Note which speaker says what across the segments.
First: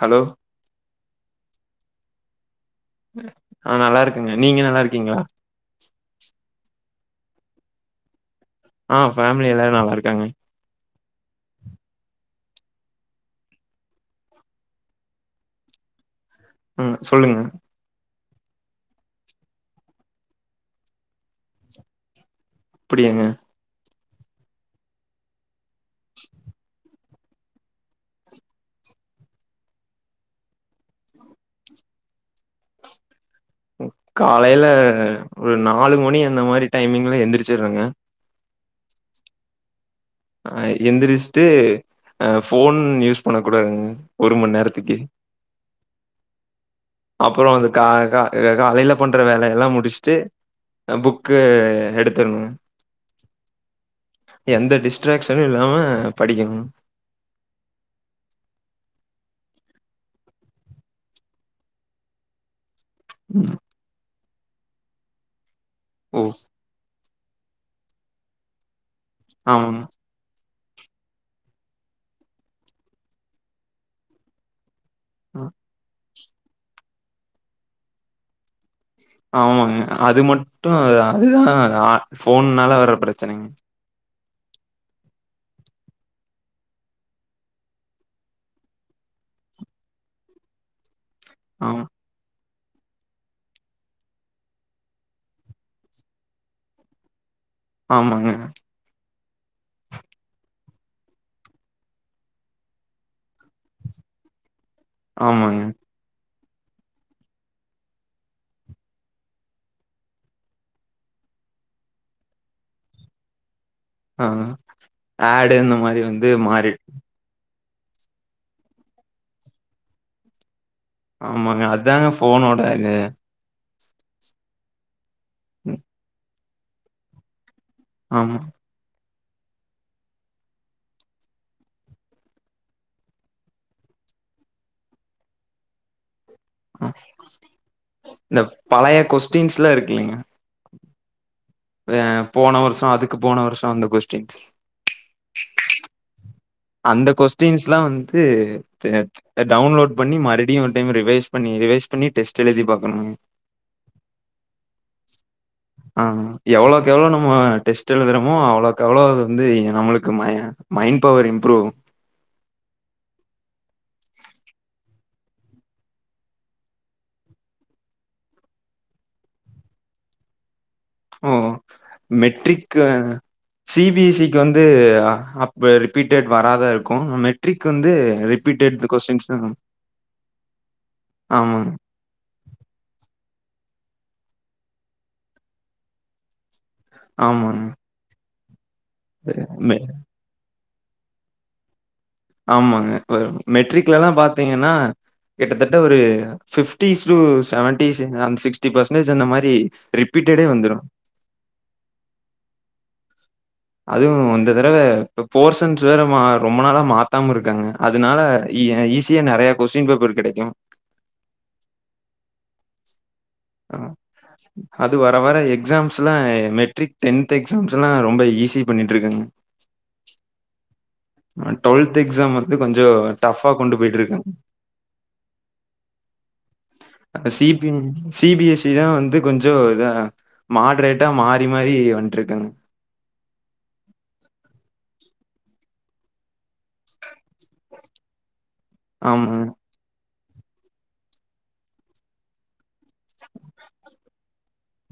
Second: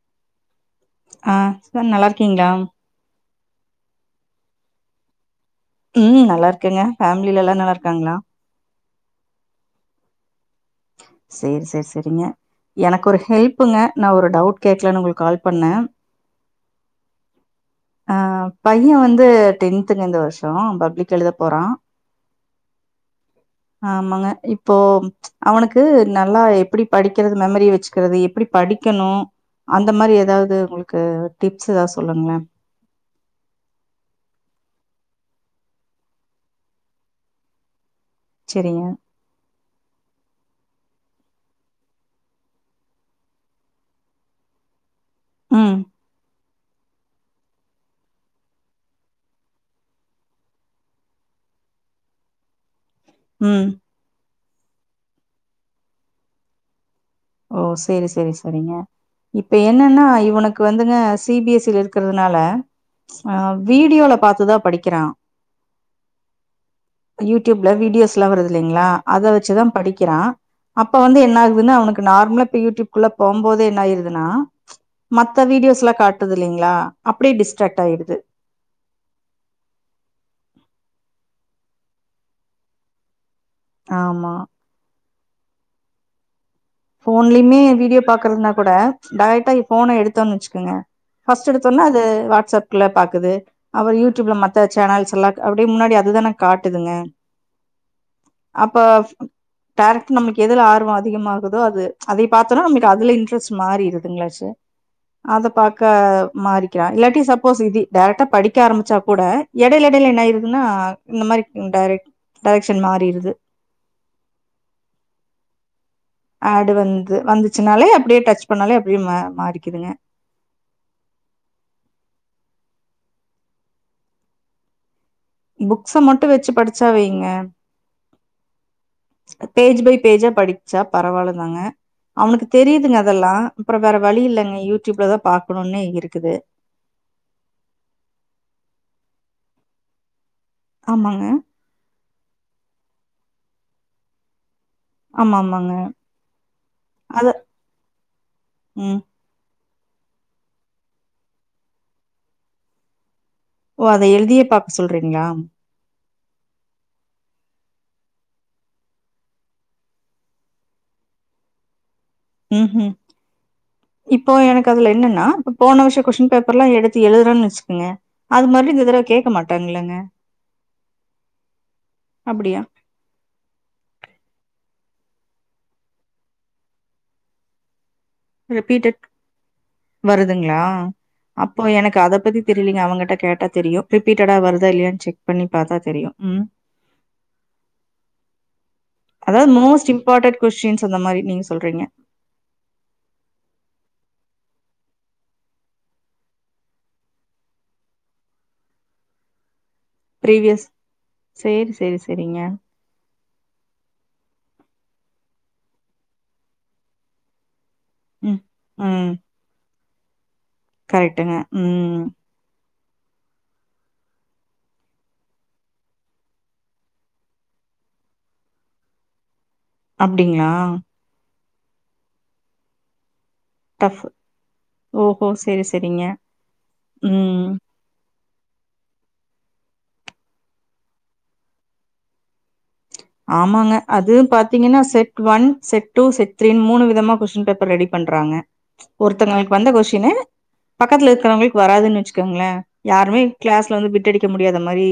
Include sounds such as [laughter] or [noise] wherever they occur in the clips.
Speaker 1: Hello
Speaker 2: ஆ sir நல்லா இருக்கீங்களா
Speaker 1: ஆ நல்லா இருக்கேங்க நீங்க நல்லா இருக்கீங்களா
Speaker 2: ம் நல்லா இருக்கேங்க ஃபேமிலில எல்லா நல்லா இருக்காங்களா
Speaker 1: ஆ ஃபேமிலி எல்லாரு நல்லா இருக்காங்க
Speaker 2: செரி செரி செரிங்க எனக்கு ஒரு ஹெல்ப்புங்க நா ஒரு டவுட் கேட்கலானு உங்களுக்கு கால் பண்ணே
Speaker 1: ம் சொல்லுங்க
Speaker 2: அ பைய வந்து டென்த்துங்க இந்த வருஷோ பப்ளிக் எழுத போறா [inaudible]
Speaker 1: அப்டியாங்க
Speaker 2: ஆமாங்க இப்போ ச் அவனுக்கு நல்லா எப்டி படிக்கிறது மெமரி வச்சுக்கிறது எப்டி படிக்கனு அந்த மாரி ஏதாது ஒங்களுக்கு டிப்ஸ் ஏதா சொல்லுங்ளே
Speaker 1: காலைல ஒரு நாலு மணி அந்த மாரி டைமிங்ல எந்திரிச்சிற்றேங்க
Speaker 2: செரிங்க
Speaker 1: அ எந்திரிச்சுட்டு அ ஃபோன் யூஸ் பண்ண கூடாதுங்க ஒரு மணி நேரத்துக்கு
Speaker 2: ம்
Speaker 1: அப்பறொ அது கா கா கா காலைல பண்ற வேலயெல்லா முடிச்ட்டு எ புக்கு எடுத்துர்னு
Speaker 2: ம்
Speaker 1: எந்த டிஸ்ட்ராக்ஷனு இல்லாம படிக்குனு
Speaker 2: ஓ செரி செரி செரிங்க இப்ப என்னன்னா இவனுக்கு வந்துங்க சி பி எஸ் சில இருக்றதுனால அ
Speaker 1: ம்
Speaker 2: வீடியோல பாத்துதா படிக்கிறா
Speaker 1: ஓ
Speaker 2: யூ டியூ ப்ல வீடியோஸ்லா வருது இல்லிங்ளா அத வச்சுதா
Speaker 1: ஆமாங்க
Speaker 2: படிக்கிறா அப்ப வந்து என்ன ஆகுதுனா அவனுக்கு நார்மலா இப்ப யூ டிப் குள்ள போம்போதே என்ன ஆயிருதுனா
Speaker 1: அ
Speaker 2: மத்த வீடியோஸ்லா காட்டுது இல்லிங்ளா அப்டியே டிஸ்ட்ராக்ட் ஆயிடுது
Speaker 1: ஆமாங்க அது மட்டு அதுதா ஆ ஃபோன்னால வர்ற பிரச்சனங்க
Speaker 2: ஆமா ஃபோன்லயுமே வீடியோ பாக்குறதுனா கூட டைரக்டா ஃபோன எடுத்தோன்னு வச்சுக்குங்க ஃபர்ஸ்ட்டு எடுத்தோனா
Speaker 1: ஆமா
Speaker 2: அது வாடஸ்அப் குல்ல பாக்குது அப்பற யூ ட்யூ ப்ல மத்த சேனல்ஸ் ல்லா அப்டியே முன்னாடி அதுதான காட்டுதுங்க
Speaker 1: ஆமாங்க
Speaker 2: அப்ப டேரக்ட் நமக்கு எதுல ஆர்வொ அதிகமா குதோ அது அதய பாத்தோன நம்ளுக்கு அதுல இன்டரஸ்ட் மாரிருதுங்ளாச்சே அத
Speaker 1: ஆமாங்க.
Speaker 2: பாக்க க மாறிக்கிறா இல்லாட்டி சப்போஸ் இது டேரக்டா படிக்க ஆரம்மிச்சா கூட எடல எடயில என்னாயிருதுன்னா இந்த மாரி டேரக்ட் டேரெக்ஷ்ன் மாறிருது
Speaker 1: ஆ ஆடு அந்த மாரி வந்து மாறி
Speaker 2: ஆடு வந்து வந்துச்சுனாலே அப்டியே டச் பண்ணாலே அப்டியே மா மாறிக்குதுங்க
Speaker 1: ஆமாங்க அதாங்க ஃபோனோட இது
Speaker 2: புக்ஸ மட்டு வெச்சு படிச்சாவைங்க
Speaker 1: ஆமா
Speaker 2: பேஜ் பை பேஜா படிச்சா பரவால்ல தாங்க அவனுக்கு தெரியுதுங்க அதெல்லா அப்பறொ வேற வழி இல்லங்க யூ ட்யூப்ல தா பாக்கனுன்னே இருக்குது
Speaker 1: இந்த பழைய கொஸ்டின்ஸ்லா இருக்குல்லீங்க
Speaker 2: ஆமாங்க
Speaker 1: அ போன வருஷொ அதுக்கு போன வருஷொ அந்த கொஷ்டின்ஸ்
Speaker 2: ஆமா ஆமாங்க
Speaker 1: அந்த
Speaker 2: அத
Speaker 1: கொஸ்டின்ஸ்லா வந்து
Speaker 2: ம்
Speaker 1: தேத் ட டவுன்லோட் பண்ணி மறுடியு ஒரு டைம் ரிவைஸ் பண்ணி ரிவைஸ் பண்ணி டெஸ்ட் எழுதி பாக்கனுங்க
Speaker 2: ஓ அத எழுதியே பாக்க சொல்றீங்ளா
Speaker 1: ஆ எவ்வளோக்கு எவ்ளோ நம்மோ டெஸ்ட் எழுதுறோமோ அவ்ளோக்கு அவ்ளோ அது வந்து நம்ளுக்கு மய மைண்ட் பவர் இம்ப்ரூவ்வு
Speaker 2: ம்ஹும் இப்போ எனக்கு அதுல என்னன்னா இப்ப போன வருஷொ கொஸ்டின் பேப்பர்ல்லா எடுத்து எழுதுறேன்னு வச்சுக்குங்க அது மறுடி இந்த தடவ கேக்க மாட்டாங்கல்லங்க
Speaker 1: ஓ
Speaker 2: அப்டியா
Speaker 1: மெட்ரிக்கு சி பி எஸ்சி க்கு வந்து அப் ரிப்பீட்டட் வராதா இருக்கூ மெட்ரிக் வந்து ரிப்
Speaker 2: ரிப்பீட்டட் வருதுங்ளா அப்போ
Speaker 1: ஆமாங்க,
Speaker 2: எனக்கு அத பத்தி தெரிலிங்க அவங்கட்ட கேட்டா தெரியு ரிப்பீட்டடா வருதா இல்லையான் செக் பண்ணி பாத்தா தெரியு ம்
Speaker 1: ஆமாங்க
Speaker 2: அதாவ்து
Speaker 1: மெ
Speaker 2: மோஸ்ட் இம்பாட்டன்ட் கொஸ்டின்ஸ் அந்த மாரி நீங்க சொல்றீங்க
Speaker 1: ஆமாங்க வேற் மெட்ரிக்லெல்லா பாத்தீங்கன்னா கிட்டத்தட்ட ஒரு ஃபிஃப்டிஸ் டூ செவன்ட்டிஸ் இந்த அந்த சிக்ஸ்ட்டி பர்சன்டேஜ் அந்த மாதிரி ரிப்
Speaker 2: ப்ரீவியஸ் சேரி சேரி செரிங்க
Speaker 1: அதுவு இந்த தடவ இப்ப போர்சன்ஸ் வேற மா ரொம்ப நாளா மாத்தாம இருக்காங்க அதுனால
Speaker 2: ம்
Speaker 1: இ எ
Speaker 2: ம்
Speaker 1: ஈஸியா நெறைய கொஸ்டின் பேப்பர் கெடைக்கு
Speaker 2: கரெக்ட்டுங்க ம்
Speaker 1: ஆ அது வர வர எக்ஸாம்ஸ் எல்லா மெட்ரிக் டென்த் எக்ஸாம்ஸ் எல்லா ரொம்ப ஈஸி பண்ணிட்ருக்காங்க
Speaker 2: அப்டிங்ளா
Speaker 1: ஆ டொல்த் எக்ஸாம் வந்து கொஞ்சோ டஃப்ஃபா கொண்டு
Speaker 2: டஃப்
Speaker 1: போய்ட்ருக்காங்
Speaker 2: ஓஹோ சேரி சேரிங்க
Speaker 1: அந்த
Speaker 2: ம்
Speaker 1: சி பி எம்மே சி பி எஸ் சி தா வந்து கொஞ்சோ இதா மாட்ரேட்டா மாறி மாறி வந்ட்ருக்காங்க
Speaker 2: ஆமாங்க அதுவு பாத்தீங்கன்னா set one set two set த்ரின் மூணு விதமா கொஸ்டின் பேப்பர் ரெடி பண்றாங்க
Speaker 1: ஆமாங்க.
Speaker 2: ஒருத்தங்ளுக் வந்த கொஸ்டினு பக்கத்துல இருக்கறவ்ங்ளுக் வராதுன் வெச்சுக்கங்ளே யாருமே கிளாஸ்ல வந்து பிட்டடிக்க முடியாத மாரி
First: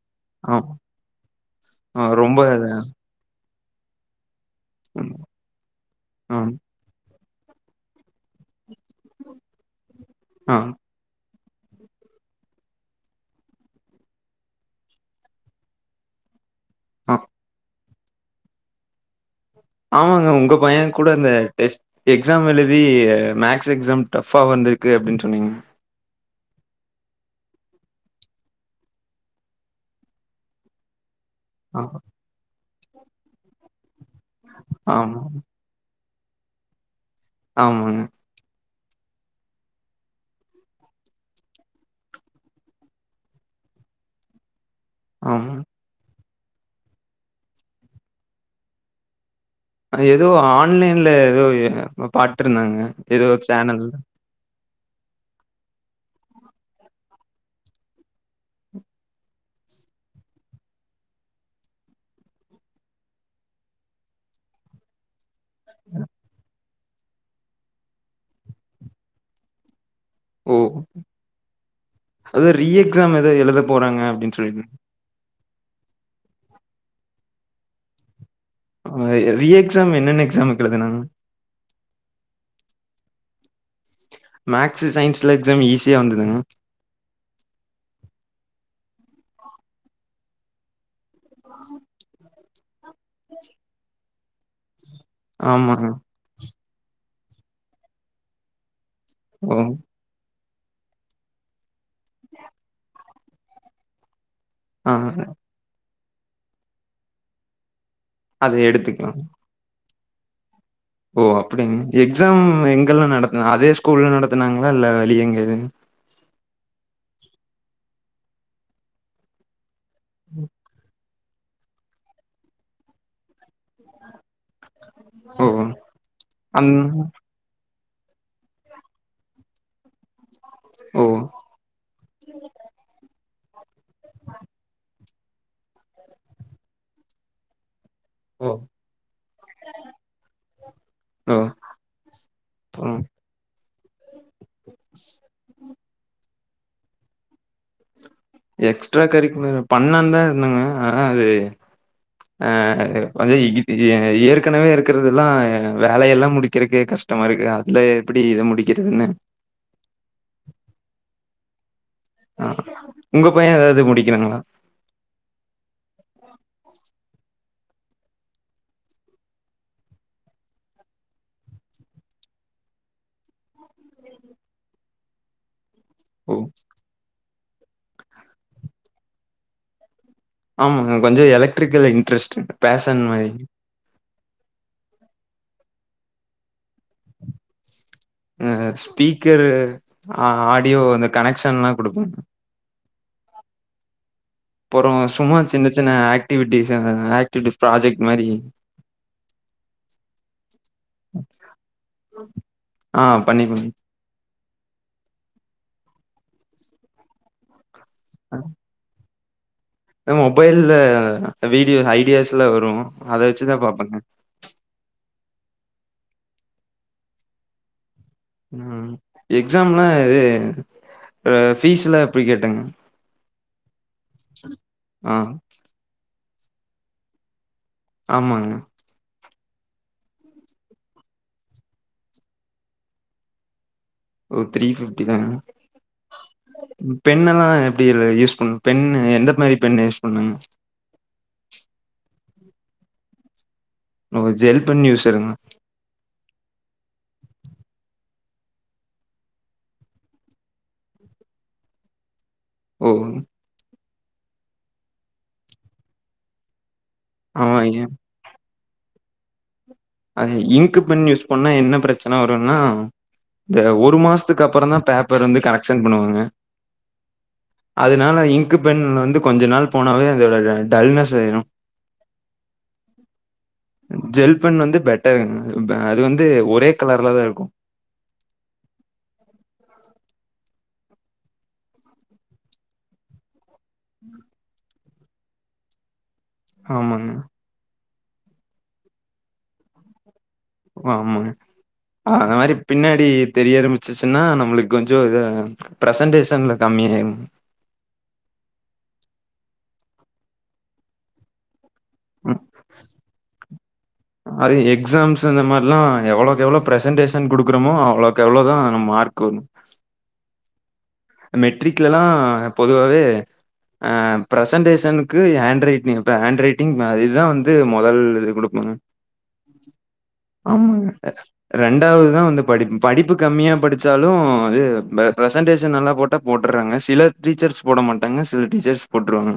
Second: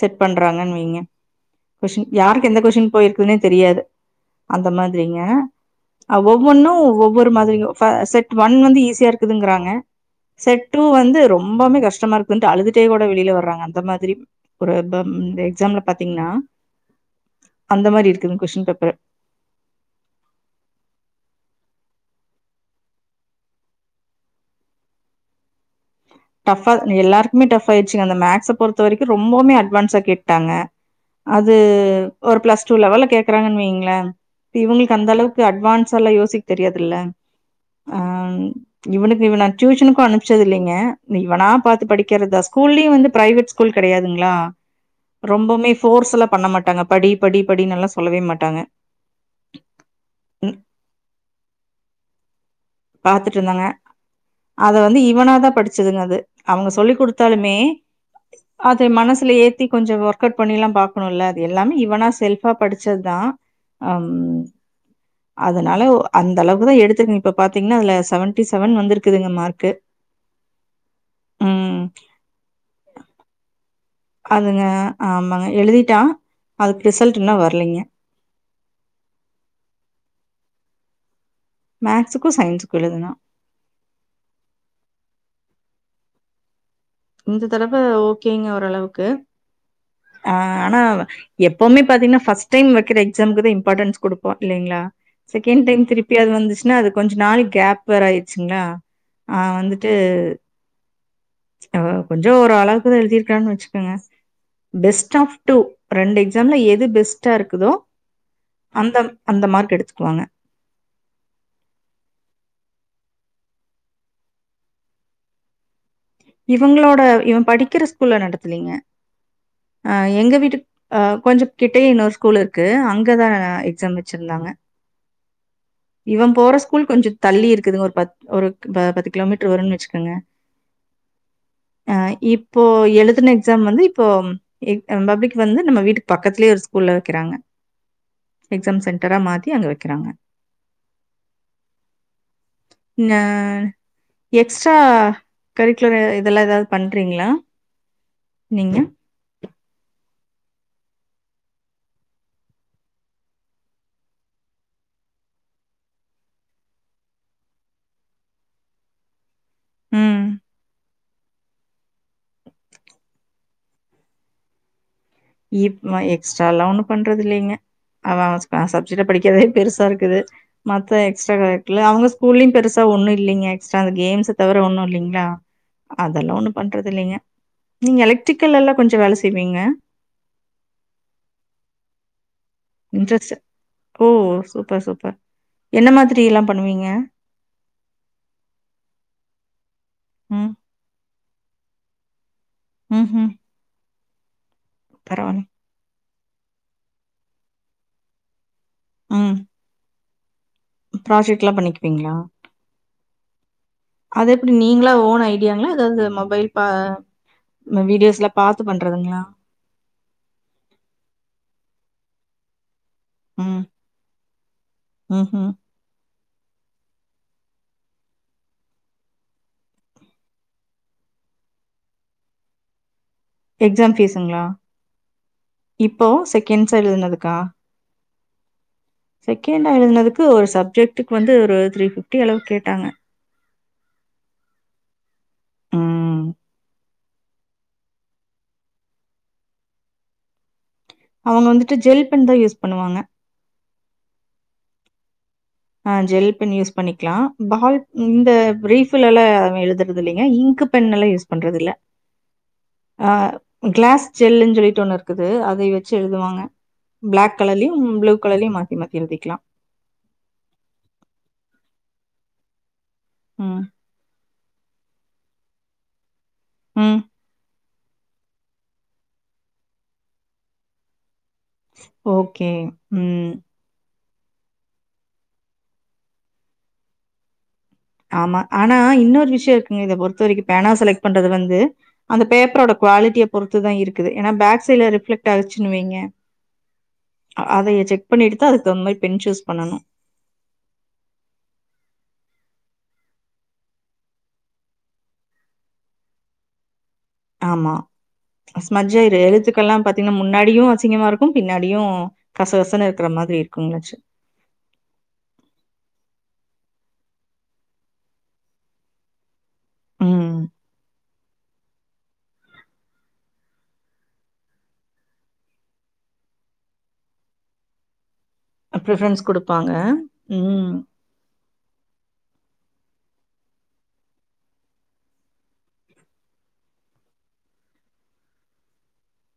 Speaker 2: செட்
Speaker 1: ஆமா.
Speaker 2: பண்றாங்கன் வெய்ங்க
Speaker 1: ஆ ரொம்ப
Speaker 2: யாருக் எந்த கொஸ்டின் போயிருக் குன்னே தெரியாது அந்த
Speaker 1: ம்.
Speaker 2: மாதிரிங்க அ
Speaker 1: ஆ.
Speaker 2: ஒவ்வொன்னு ஒவ்வொ ரு மாதிரிங்க ஃப செட் ஒன் வந்து ஈஸியா இருக்குதுங்றாங்க
Speaker 1: ஆ.
Speaker 2: செட் டூ வந்து ரொம் பவ்மே கஷ்டமா இருக்குன்ட்டு அழுதுட்டே கூட வெளில வர்றாங்க அந்த மாதிரி ஒரு பம் இந்த எக்ஸாம்ல பாத்தீங்ன்னா
Speaker 1: ஆ
Speaker 2: அந்த மாரி இருக்குங் கொஸ்டின் பேப்பர்
Speaker 1: ஆமாங்க உங்க பையங்கூட அந்த டெஸ்ட் எக்ஸாம் எழுதி அ மேக்ஸ் எக்ஸாம் டஃப்ஃபா வந்திருக்கு அப்டின் சொன்னீங்க
Speaker 2: டஃப்ஃபா ம் எல்லார்க்குமே டஃப் ஆய்ருச்சுங்க அந்த மேக்ஸ பொறுத்த வரைக்கு ரொம்பவ்மே அட்வான்ஸா கேட்டாங்க அது
Speaker 1: ஆ.
Speaker 2: ஒரு ப்ளஸ் டூ லெவல்ல கேக்கறாங்கன் வெய்ங்ளே இவுங்ளுக்கு
Speaker 1: ஆமா.
Speaker 2: அந்தளவுக்கு அட்வான்ஸால்லா யோசிக் தெரியாதுல்ல ஆ
Speaker 1: ஆமாங்க.
Speaker 2: ம் இவுனுக்கு இவுன நா ட்யூஷனுக்கு அனுப்ச்சதில்லைங்க ம் இவனா பாத்து படிக்கிறதா ஸ்கூல்லயு வந்து ப்ரைவேட் ஸ்கூல் கெடையாதுங்ளா
Speaker 1: ஆமா.
Speaker 2: ரொம்பவ்மே ஃபோர்ஸ் எல்லா பண்ண மாட்டாங்க படி படி படின்னெல்லா சொல்லவே மாட்டாங்க
Speaker 1: அது எதோ ஆன்லைன்ல எதோ எ என்னமோ பாட்ருந்தாங்க எதோ
Speaker 2: பாத்துட்டு இருந்தாங்க
Speaker 1: சேனல்
Speaker 2: அத வந்து இவனாதா படிச்சதுங்க அது அவங்க சொல்லி் குடுத்தாலுமே அதை மனசுல ஏத்தி கொஞ்சோ ஒர்க் அவுட் பண்ணி எல்லா பாக்கணுல்ல அது எல்லாமே இவனா செல்ஃபா படிச்சதுதா அம் அதனால அ அந்தளவுக் தா எடுத்திருக்குங் இப்ப பாத்தீங்ன்னா அதுல செவன்ட்டி செவன் வந்திருக்குதுங்க மார்க்கு
Speaker 1: ஓ
Speaker 2: ம்.
Speaker 1: அதா ரீஎக்ஸாம் எதோ எழுத போறாங்க அப்டின் சொல்லீர்ந்தீங்
Speaker 2: அ ஆமாங்க எழுதிட்டா அதுக் ரிசல்ட் இன்னு வர்லீங்க
Speaker 1: அவுங்க ரீஎக்ஸாம் என்னென்ன எக்ஸாம்க் எழுதுனாங்க
Speaker 2: மேக்ஸுக்கு சயின்ஸுக்கு எழுதுனா
Speaker 1: மேக்ஸு சயின்ஸ்ல எக்ஸாம் ஈஸியா வந்துதுங்க
Speaker 2: இந்த தடவ ஓகேங்க ஓரளவுக்கு ஆ ஆனா எப்பவ்மே பாத்தீங்னா ஃபஸ்ட் டைம் வெக்கிற எக்ஸாம்க்கு தா இம்பாட்டன்ஸ் குடுப்போ இல்லைங்ளா செகண்ட் டைம்
Speaker 1: ஆமாங்க.
Speaker 2: திருப்பி அது வந்துஸ்னா அது கொஞ்ச நாள் கேப் வேற ஆயிர்ச்சுங்ளா ஆ
Speaker 1: ஓ!
Speaker 2: வந்துட்டு அ கொஞ்சோ ஒரு அளவுக்குதா எழுதிருக்கிறான் வச்சுக்கங்க
Speaker 1: ஆ
Speaker 2: பெஸ்ட் ஆஃப் டூ ரெண்டு எக்ஸாம்ல எது பெஸ்ட்டா இருக்குதோ
Speaker 1: அத
Speaker 2: அந்த
Speaker 1: எடுத்துக்கலாம்.
Speaker 2: அந்த மார்க் எடுத்துக்வாங்க
Speaker 1: ஓ அப்படின் எக்ஸாம் எங்கெல்லா நடத்ன அதே ஸ்கூல்ல நடத்துனாங்ளா இல்ல வெளிய எங்காது
Speaker 2: இவங்களோட இவன் படிக்கிற ஸ்கூல்ல நடத்துலீங்க அ எங்க வீட்டுக் அ கொஞ்ச கிட்டே இன்னொரு ஸ்கூல் இருக்கு அங்க தா எக்ஸாம் வச்சிருந்தாங்க
Speaker 1: ஓ!
Speaker 2: இவ போற
Speaker 1: அந்
Speaker 2: ஸ்கூல் கொஞ்சம தள்ளி இருக்குதுங்க ஒரு பத் ஒரு ப பத்து கிலோமீட்டர் வருன் வச்கங்க
Speaker 1: ஓ!
Speaker 2: அ இப்போ எழுதுன எக்ஸாம் வந்து இப்போ இப் அ பப்ளிக் வந்து நம்ம வீட்டுக் பக்கத்லே ஒரு ஸ்கூல்ல வக்கிறாங்க
Speaker 1: ஓ!
Speaker 2: எக்ஸாம் சென்டரா மாத்தி அங்க வக்கிறாங்க
Speaker 1: ஓ! ம்.
Speaker 2: நா எக்ஸ்ட்ரா கரிக்குலர் இதெல்லா ஏதாவத் பண்றீங்ளா
Speaker 1: எக்ஸ்ட்ரா கரிக்குலர் பண்லா தா இருந்தாங்க ஆனா அது ஆ கொஞ்ச இது ஏற்கனவே இருக்கறதுல்லா வேலையெல்லா முடிக்கறக்கே கஷ் டமா இருக்கு அதுல எப்டி இத முடிக்கிறதுன்னு
Speaker 2: ம்
Speaker 1: ஆ உங்க பைய ஏதாவது முடிக்கணுங்ளா
Speaker 2: இப் எக்ஸ்ட்ரால ஒன்னு பண்றது இல்லைங்க அவன் அவ சப்ஜெக்ட்ட படிக்கறதே பெருசா இருக்குது மத்த எக்ஸ்ட்ரா கரிகுல அவுங்க ஸ்கூல்லியு பெருசா ஒன்னு இல்லைங்க எக்ஸ்ட்ரா அந்த கேம்ஸ்ச தவிர ஒண்ணு இல்லைங்ளா
Speaker 1: ஓ!
Speaker 2: அதெல்லா ஒண்ணு பண்றது இல்லைங்க நீங்க எலக்ட்ரிக்கல்லல்லா கொஞ்ச வேல செய்வீங்க
Speaker 1: ஆமாங்க கொஞ்ச எலக்ட்ரிக்கல்ல இன்ட்ரெஸ்ட்டுங்க
Speaker 2: இன்ட்ரெஸ்ட் ஓ சூப்பர் சூப்பர் என்ன மாதிரி எல்லா பண்ணுவீங்க
Speaker 1: அ ஸ்பீக்கரு
Speaker 2: ம்.
Speaker 1: ஆடியோ அந்த கனெக்ஷன்லா குடுப்பங்க
Speaker 2: ம் ஹூ
Speaker 1: அப்புறோ சும்மா சின்ன சின்ன ஆக்டிவிட்டிஸ் ஆக்டிவிட்டிஸ் ப்ராஜெக்ட் மாரி
Speaker 2: ம் ப்ராஜெக்ட்லா பண்ணிக்வீங்ளா
Speaker 1: ஆ பண்ணிப்பேங்
Speaker 2: அது எப்டி நீங்ளா ஓன் ஐடியாங்ளா ஏதாவது மொபைல் பா வீடியோஸ் இல்ல பாத்து பண்றதுங்ளா
Speaker 1: மொபைல்ல வீடியோஸ் ஐடியாஸ்லா வரு அத வச்சுதா பாப்பங்க
Speaker 2: ம் ஹூ
Speaker 1: ம் எக்ஸாம்லா இது அ ஃபீஸ்லா எப்டி கெட்டங்
Speaker 2: எக்ஸாம் ஃபீஸ்சுங்ளா
Speaker 1: ஆ
Speaker 2: இப்போ செகண்ட் சார் எழுதுனதுக்கா
Speaker 1: ஆமாங்க
Speaker 2: செகண்ட்டா எழுதுனதுக்கு ஒரு சப்ஜெக்ட்க்கு வந்து ஒரு த்ரீ ஃபிப்டி அளவுக் கேட்டாங்க
Speaker 1: ஓ த்ரீ ஃபிப்டி தான
Speaker 2: ம்
Speaker 1: ம் பெண்ணெல்லா எப்டி யூஸ் பண்ணு பெண்ணு எந்த மாரி பெண்ணு யூஸ் பண்னுங்க
Speaker 2: அவுங்க வந்துட்டு ஜெல் பென் தா யூஸ் பண்ணுவாங்க
Speaker 1: நா ஒரு ஜெல் பென் யூஸ்சருங்க
Speaker 2: ஆ‌ ஜெல் பென் யூஸ் பண்ணிக்கலா பால் இந்த ரீஃப்ல எல்லா அவே எழுதுறது இல்லைங்க இங்கு பென் எல்லா யூஸ் பண்றது இல்ல
Speaker 1: ஓ!
Speaker 2: அ கிளாஸ் ஜெல்லுன்னு சொல்லிட்டு ஒன்னு இருக்குது அத வெச்சக எழுதுவாங்க பிளாக்
Speaker 1: ஆமாங்க.
Speaker 2: கலர்லேயு ப்ளூ கலர்லயு மாத்தி மாத்தி எழுதிக்கலா
Speaker 1: அது இங்க் பெண் யூஸ் பண்ணா என்ன பிரச்சன வரும்னா இந்த
Speaker 2: ம்
Speaker 1: ஒரு மாசத்துக்கு அப்பறோ தா பேப் பேப்பர் வந்து கரெக்ஷன் பண்ணுவாங்க
Speaker 2: ம்
Speaker 1: அதனால இங்க் பென் வந்து கொஞ்ச நாள் போனாவே அதோட டல்னஸ் ஆயிடு
Speaker 2: ஓகே ம்
Speaker 1: ஜெல் பென் வந்து பெட்டரு அது வந்து ஒரே கலர்ல தா இருக்கு
Speaker 2: ஆமா ஆனா இன்னொரு விஷயோ இருக்குங்க இத பொறுத்த வரைக்கு பேனா செலக்ட் பண்றது வந்து அந்த பேப்பரோட குவாலிட்டிய பொறுத்து தா இருக்குது ஏன்னா பேக் சைட்ல ரிஃப்ளெக்ட் ஆயிருச்சின்னுவைங்க
Speaker 1: ஆமா ஆமா
Speaker 2: அத செக் பண்ணிட்டு தா அதுக்கு தகுந்தா‌ மாரி பென் சூஸ் பண்ணணு
Speaker 1: ஆமா ஆமா அந்த மாரி பின்னாடி தெரிய ஆரம்பிச்சிச்சுன்னா நம்மளுக்கு கொஞ்சோ இதா பிரசன்டேசன்ல கம்மியாயிடும்
Speaker 2: ஆமா ஸ்மட்ஜ் ஆயிரு எழுத்துக்கெல்லா பாத்தீங்கன்னா முன்னாடியும் அசிங்கமா இருக் க்கும் பின்னாடியு
Speaker 1: ம்
Speaker 2: கசகசன்னு இருக்கிற மாதிரி இருக்குங்குன்னு வெச்சி
Speaker 1: அது எக்ஸாம்ஸ் அந்த மாரில்லா எவ்ளோக்கு எவ்ளோ ப்ரெசன்டேஷன் குடுக்குறோமோ அவ்ளோக்கு எவ்ளோதா நம்ம மார்க் வருமா
Speaker 2: ம்
Speaker 1: மெட்ரிக்ல எல்லா பொதுவாவே ஆ பிரென்டேஷனுக்கு ஏ ஹேண்ட் ரைட்டிங் இத்தா ஹேண்ட் ரைட்டிங் அ இதுதா வந்து மொதல் இது குடு
Speaker 2: ப்ரிஃபரன்ஸ் குடுப்பாங்க. ம்.
Speaker 1: ஆமாங்க சார் ரெண்டாவது தா வந்து படிப்பு படிப்பு கம்மியா படிச்சாலு இது பிரசன்டேஷன் நல்லா போட்டா போட்டுட்றாங்க சில டீச்சர்ஸ் போட மாட்டாங்க சில டீச்சர்ஸ் போட்ருவாங்க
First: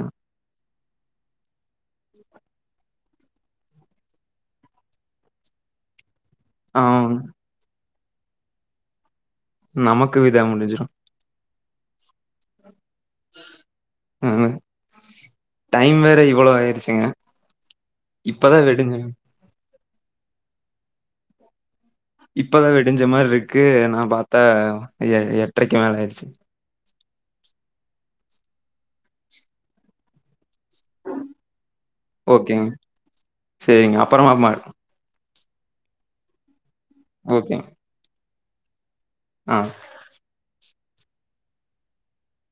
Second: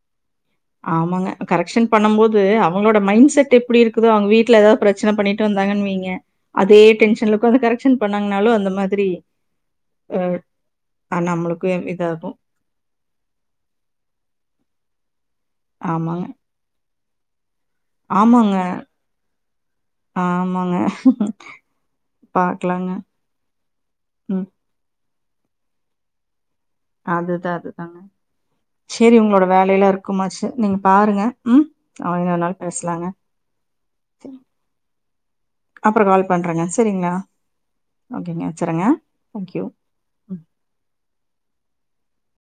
Speaker 2: ஆமாங்க கரெக்ஷன் பண்ணும் போது அவுங்களோட மைண்ட் செட் எப்டி இருக்குதோ அவுங்க வீட்ல ஏதாது பிரச் பிரச்சன பண்ணிட்டு வந்தாங்கன்னு வைங்க அதே
Speaker 1: ஆ
Speaker 2: டென்ஷன்ல ஒட்காந்து கரெக்ஷன் பண்ணாங்கனாலு அந்த மாதிரி
Speaker 1: நமக்கு
Speaker 2: அ
Speaker 1: இதா முடிஞ்சிரும்.
Speaker 2: ஆ நம்ளுக்கு இப்டிதா ஆகு
Speaker 1: ஆங்க டைம் வேற
Speaker 2: ஆமாங்க.
Speaker 1: இவ்ளோ ஆயிருச்சிங்க
Speaker 2: ஆமாங்க ஆமாங்க
Speaker 1: இப்பதா
Speaker 2: பாக்கலாங்க.
Speaker 1: விடிஞ்சா மாரி இருக்கு நா பாத்தா
Speaker 2: ம்.
Speaker 1: எட்ரைக்கு மேல ஆயிடுச்சி
Speaker 2: அதுதா அதுதா சேரி உங்களோட வேலையெல்லா இருக் குமாச்சி நீங்க‌ பாருங்க ம் ஆ இன்னொரு நாள் பேசலாங்க
Speaker 1: சேரிங்க அப்றமா வந்து மாரிக்லா
Speaker 2: அப்றோ கால் பண்றேங்க சேரிங்களா
Speaker 1: ஓகேங்க
Speaker 2: ஓகேங்க வெச்சிட்றேங்க
Speaker 1: ஆ.
Speaker 2: தேங்க்யூ